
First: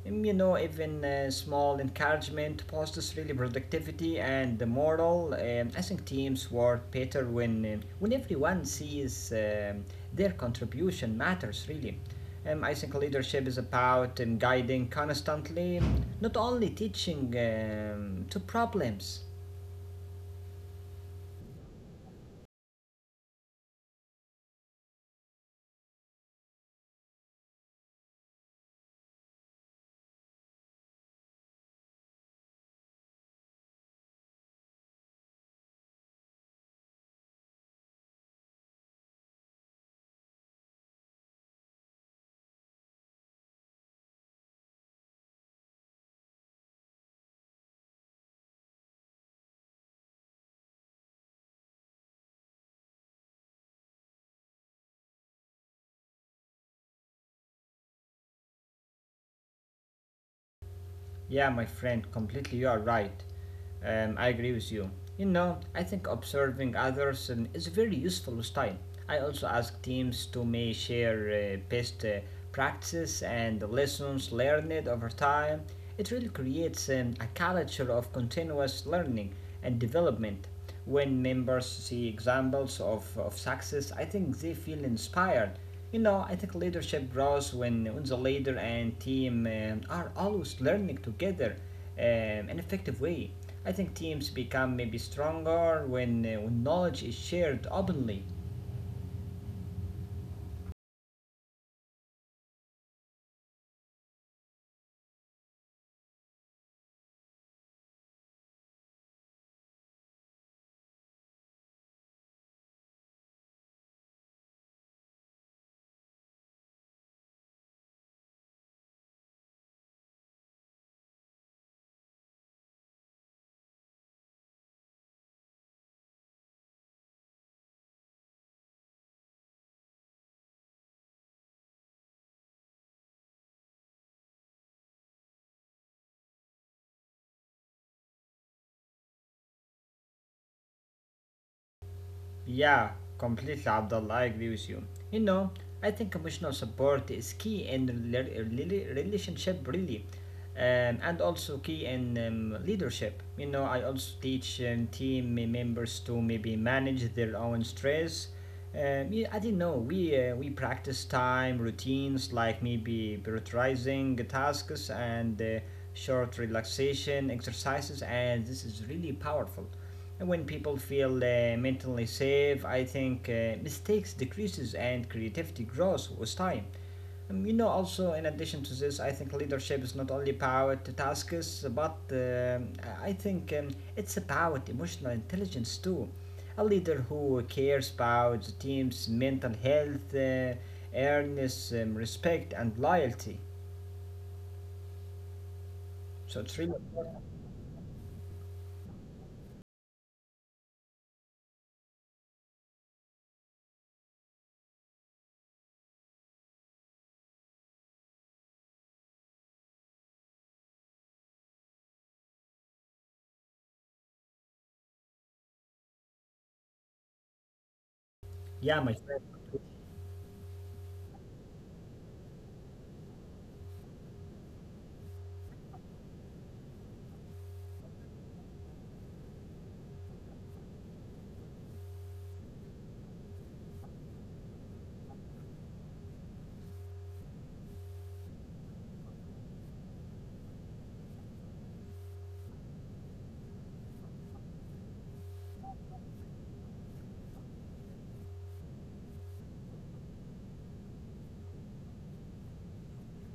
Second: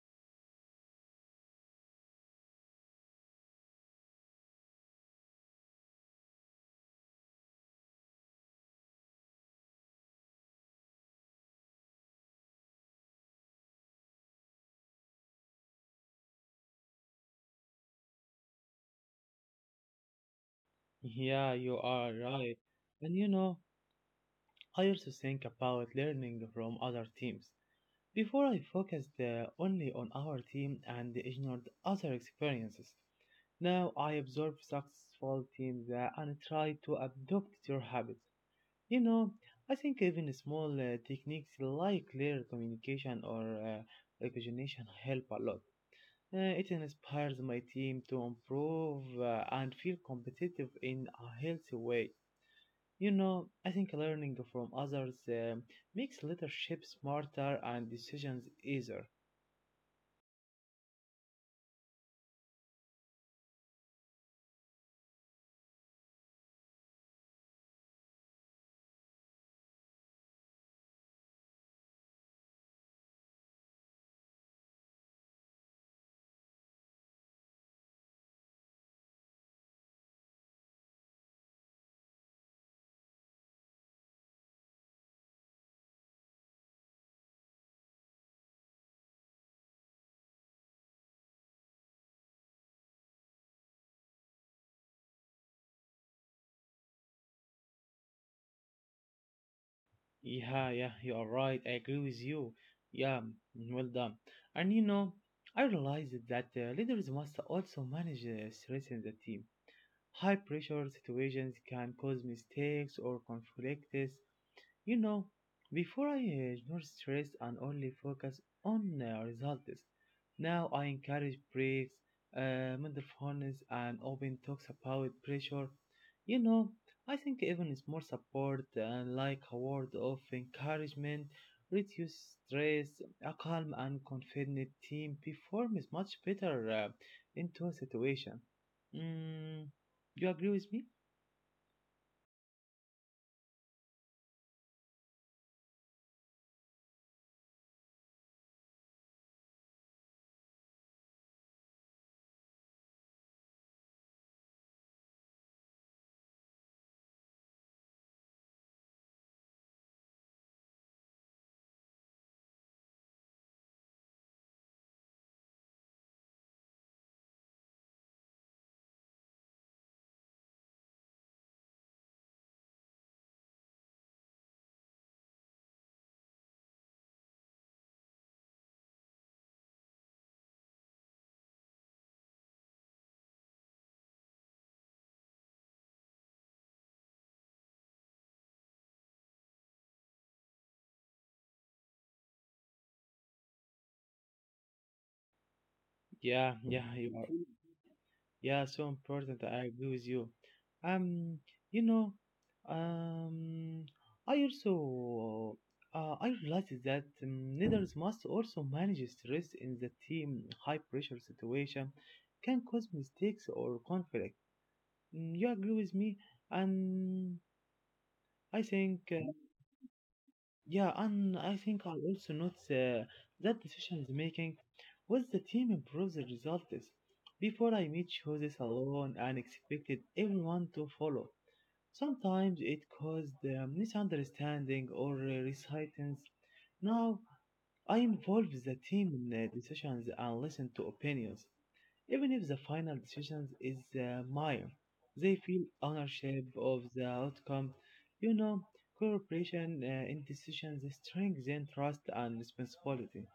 [SPEAKER 2] You know, even small encouragement boosts really productivity and the morale. I think teams work better when everyone sees um, their contribution matters really. I think leadership is about guiding constantly, not only teaching to problems.
[SPEAKER 1] yeah, you are right. And you know, I also think about learning from other teams. Before I focused only on our team and ignored other experiences. Now I observe successful teams and try to adopt their habits. You know, I think even small techniques like clear communication or recognition help a lot. It inspires my team to improve and feel competitive in a healthy way. You know, I think learning from others makes leadership smarter and decisions easier.
[SPEAKER 2] Yeah, my friend, completely you are right. I agree with you. You know, I think observing others is a very useful style. I also ask teams to may share best practices and lessons learned over time. It really creates a culture of continuous learning and development. When members see examples of success, I think they feel inspired. You know, I think leadership grows when the leader and team are always learning together in an effective way. I think teams become maybe stronger when knowledge is shared openly.
[SPEAKER 1] Yeah, yeah, you are right. I agree with you. Yeah, mm, well done. And you know, I realized that leaders must also manage stress in the team. High pressure situations can cause mistakes or conflicts. You know, before I ignore stress and only focus on results. Now I encourage breaks, mindfulness, and open talks about pressure. You know, I think even small support and like a word of encouragement reduce stress. A calm and confident team performs much better into a situation. Mm, you agree with me?
[SPEAKER 2] Yeah, completely, Abdullah. I agree with you. You know, I think emotional support is key in relationship, really, and also key in leadership. You know, I also teach team members to maybe manage their own stress. Yeah, I didn't know we practice time routines like maybe prioritizing tasks and short relaxation exercises, and this is really powerful. And when people feel mentally safe, I think mistakes decreases and creativity grows with time. You know, also in addition to this, I think leadership is not only about the tasks, but I think it's about emotional intelligence too. A leader who cares about the team's mental health, earnest respect, and loyalty. So
[SPEAKER 1] Yeah,
[SPEAKER 2] it's really,
[SPEAKER 1] yeah, you are. Yeah, so important. I agree with you. Um, you know, um, I also I realized that leaders must also manage stress in the team. High pressure situation can cause mistakes or conflict. Mm, you agree with me? And I
[SPEAKER 2] yeah, my
[SPEAKER 1] think.
[SPEAKER 2] friend.
[SPEAKER 1] Yeah, and I think I'll also note that decisions making was the team improves the results. Before I made choices alone and expected everyone to follow. Sometimes it caused misunderstanding or resistance. Now I involve the team in decisions and listen to opinions. Even if the final decision is minor, they feel ownership of the outcome. You know, cooperation in decisions strengthens trust and responsibility.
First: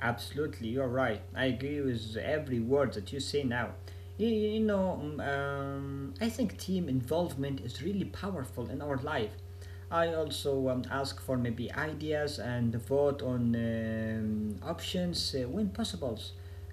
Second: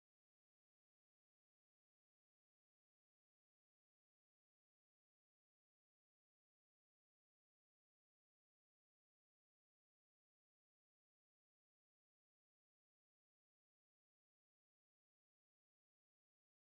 [SPEAKER 2] Absolutely, you're right. I agree with every word that you say now. You know, I think team involvement is really powerful in our life. I also ask for maybe ideas and vote on options when possible.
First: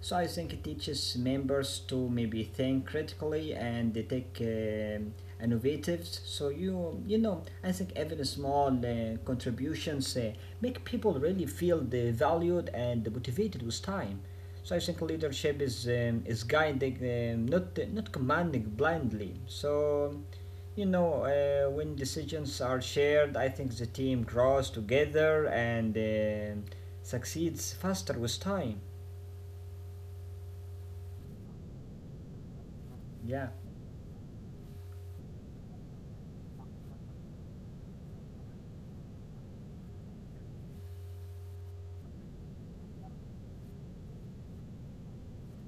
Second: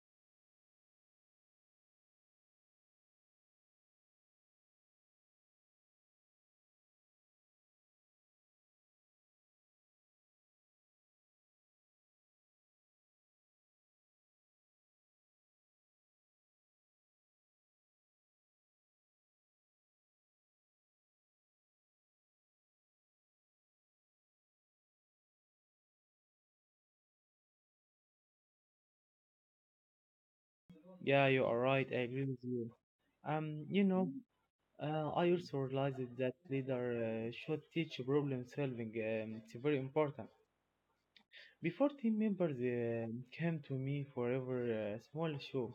[SPEAKER 2] So I think it teaches members to maybe think critically and they take innovatives. So you know, I think even small contributions make people really feel they valued and motivated with time. So I think leadership is guiding, um, not commanding blindly. So you know when decisions are shared, I think the team grows together and succeeds faster with time.
[SPEAKER 1] Yeah, you are right. I agree with you.
[SPEAKER 2] Yeah.
[SPEAKER 1] You know, I also realized that leader should teach problem solving. It's very important. Before team members came to me forever small shows,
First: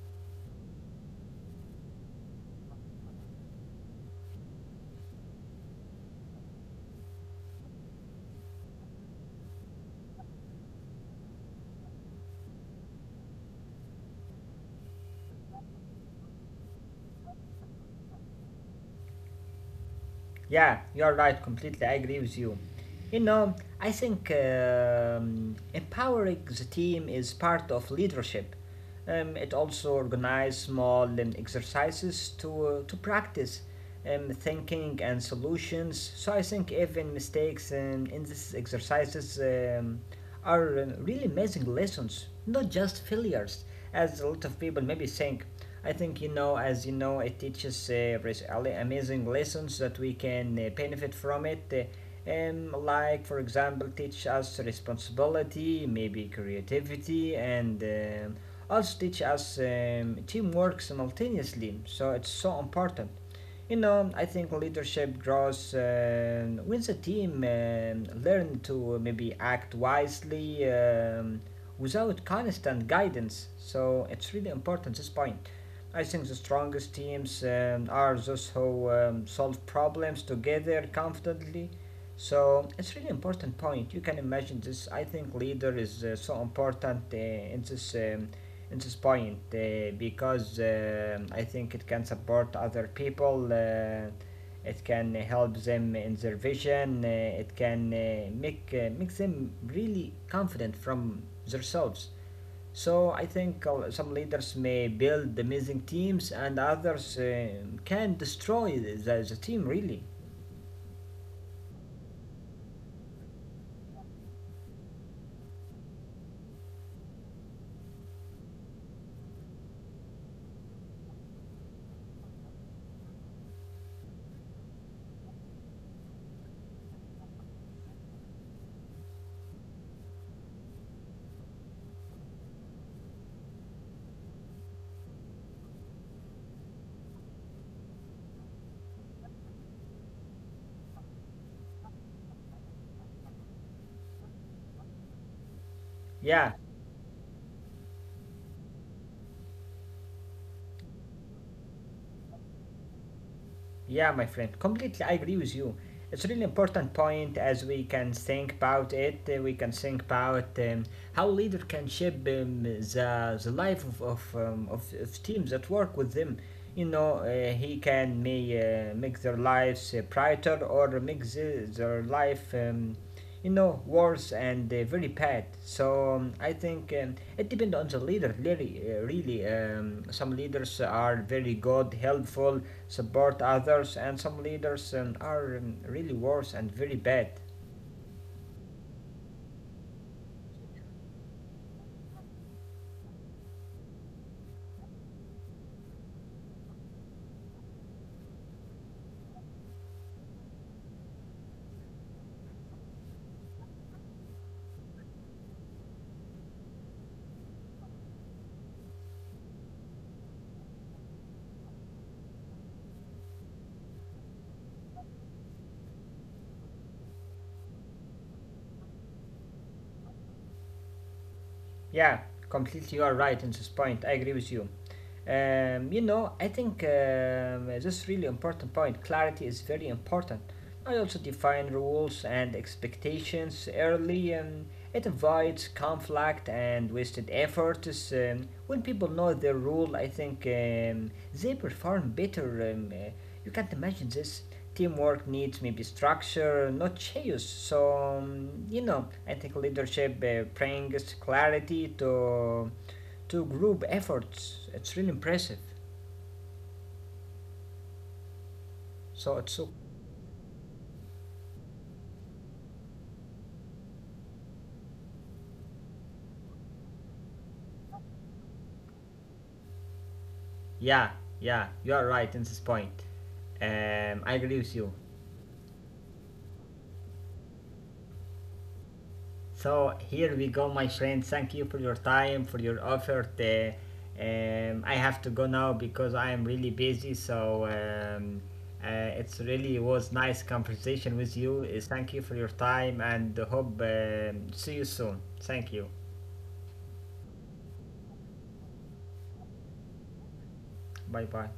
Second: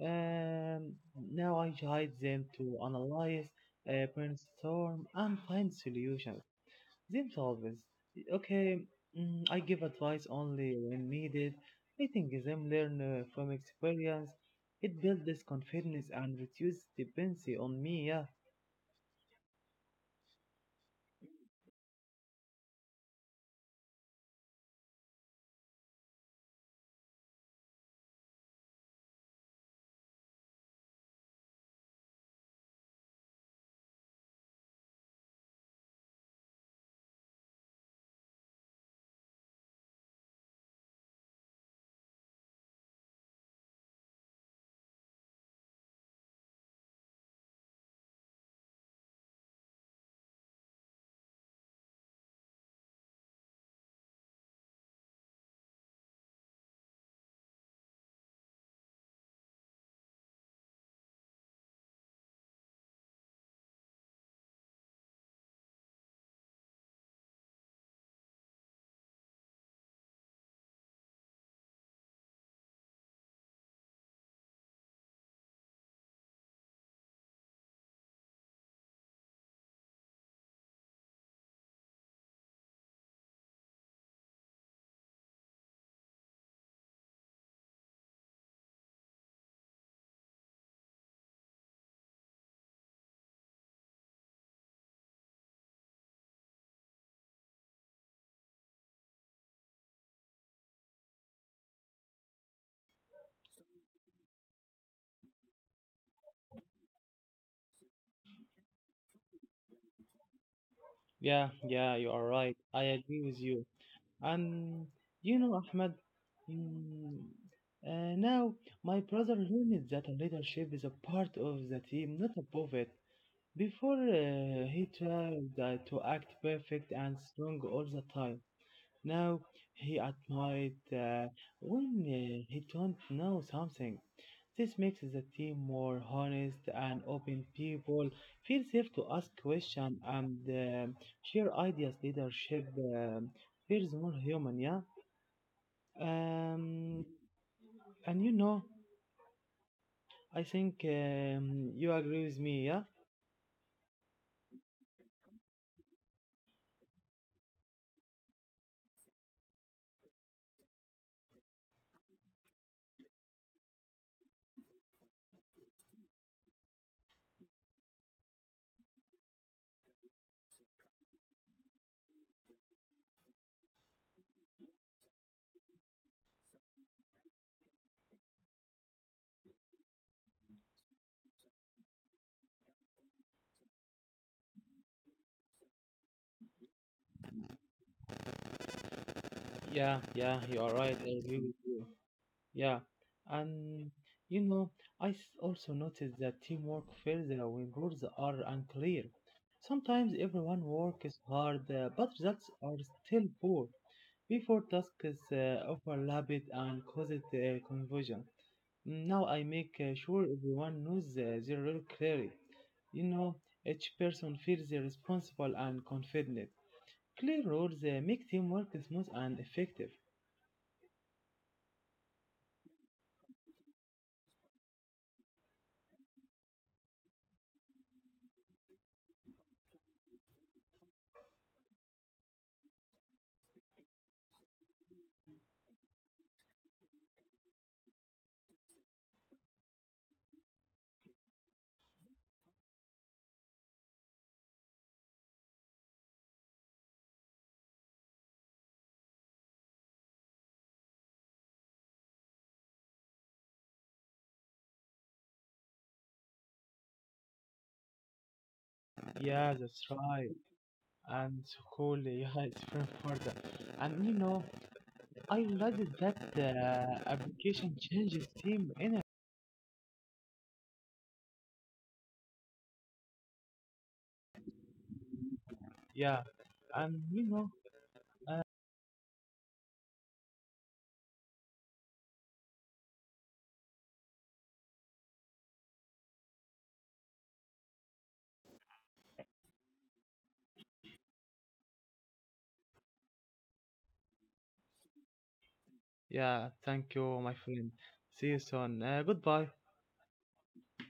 [SPEAKER 1] um, now I guide them to analyze, brainstorm, and find solutions themselves. Okay, mm, I give advice only when needed. Letting them learn from experience, it builds this confidence and reduces dependency on me. Yeah,
[SPEAKER 2] Yeah, you're right. Completely, I agree with you. You know, I think empowering the team is part of leadership. It also organizes small exercises to practice thinking and solutions. So I think even mistakes in these exercises are really amazing lessons, not just failures, as a lot of people maybe think. I think you know, as you know, it teaches amazing lessons that we can benefit from it. Like, for example, teach us responsibility, maybe creativity, and also teach us teamwork simultaneously. So it's so important. You know, I think leadership draws when the team learn to maybe act wisely without constant guidance. So it's really important this point. I think the strongest teams are those who solve problems together confidently. So it's really important point. You can imagine this. I think leader is so important in this it's inspiring because I think it can support other people, it can help them in their vision, it can make them really confident from themselves. So I think some leaders may build amazing teams and others can destroy the team really.
[SPEAKER 1] yeah, yeah. You are right. I agree with you. And you know, Ahmed, mm, now my brother learned that leadership is a part of the team, not above it. Before he tried to act perfect and strong all the time. Now he admired when he don't know something. This makes the team more honest and open. People feel safe to ask questions and share ideas. Leadership feels more human, yeah.
[SPEAKER 2] Yeah,
[SPEAKER 1] Um, and you know, I think you agree with me, yeah.
[SPEAKER 2] yeah, my friend, completely I agree with you. It's a really important point as we can think about it. We can think about how leader can shape um, the life of teams that work with them. You know, he can may make their lives brighter or make their life you know, worse and very bad. So I think it depends on the leader, really. Really. Some leaders are very good, helpful, support others, and some leaders are really worse and very bad.
[SPEAKER 1] Yeah, yeah, you are right. I agree with you. Yeah, and you know, also noticed that teamwork fails when rules are unclear. Sometimes everyone works hard, but results are still poor. Before tasks overlap it and cause it confusion. Now I make sure everyone knows their role clearly. You know, each person feels responsible and confident. Clear rules make teamwork smooth and effective.
[SPEAKER 2] Yeah, completely you are right in this point. I agree with you. You know, I think this is really important point. Clarity is very important. I also define rules and expectations early. It avoids conflict and wasted efforts. When people know their rule, I think they perform better. You can't imagine this. Teamwork needs maybe structure, not chaos. So, you know, I think leadership brings clarity to group efforts. It's really impressive. So
[SPEAKER 1] Yeah,
[SPEAKER 2] it's
[SPEAKER 1] that's
[SPEAKER 2] so.
[SPEAKER 1] right. And cool. *laughs* Yeah, it's from Florida. And you know, I realized that the application changes team in it.
[SPEAKER 2] Yeah, yeah, you are right in this point. I agree with you.
[SPEAKER 1] Yeah, and you know,
[SPEAKER 2] So here we go, my friend. Thank you for your time, for your effort. I have to go now because I am really busy. So it's really was nice conversation with you. Thank you for your time and hope see you soon. Thank you.
[SPEAKER 1] yeah. Thank you, my friend. See you soon. Goodbye.
[SPEAKER 2] Bye bye.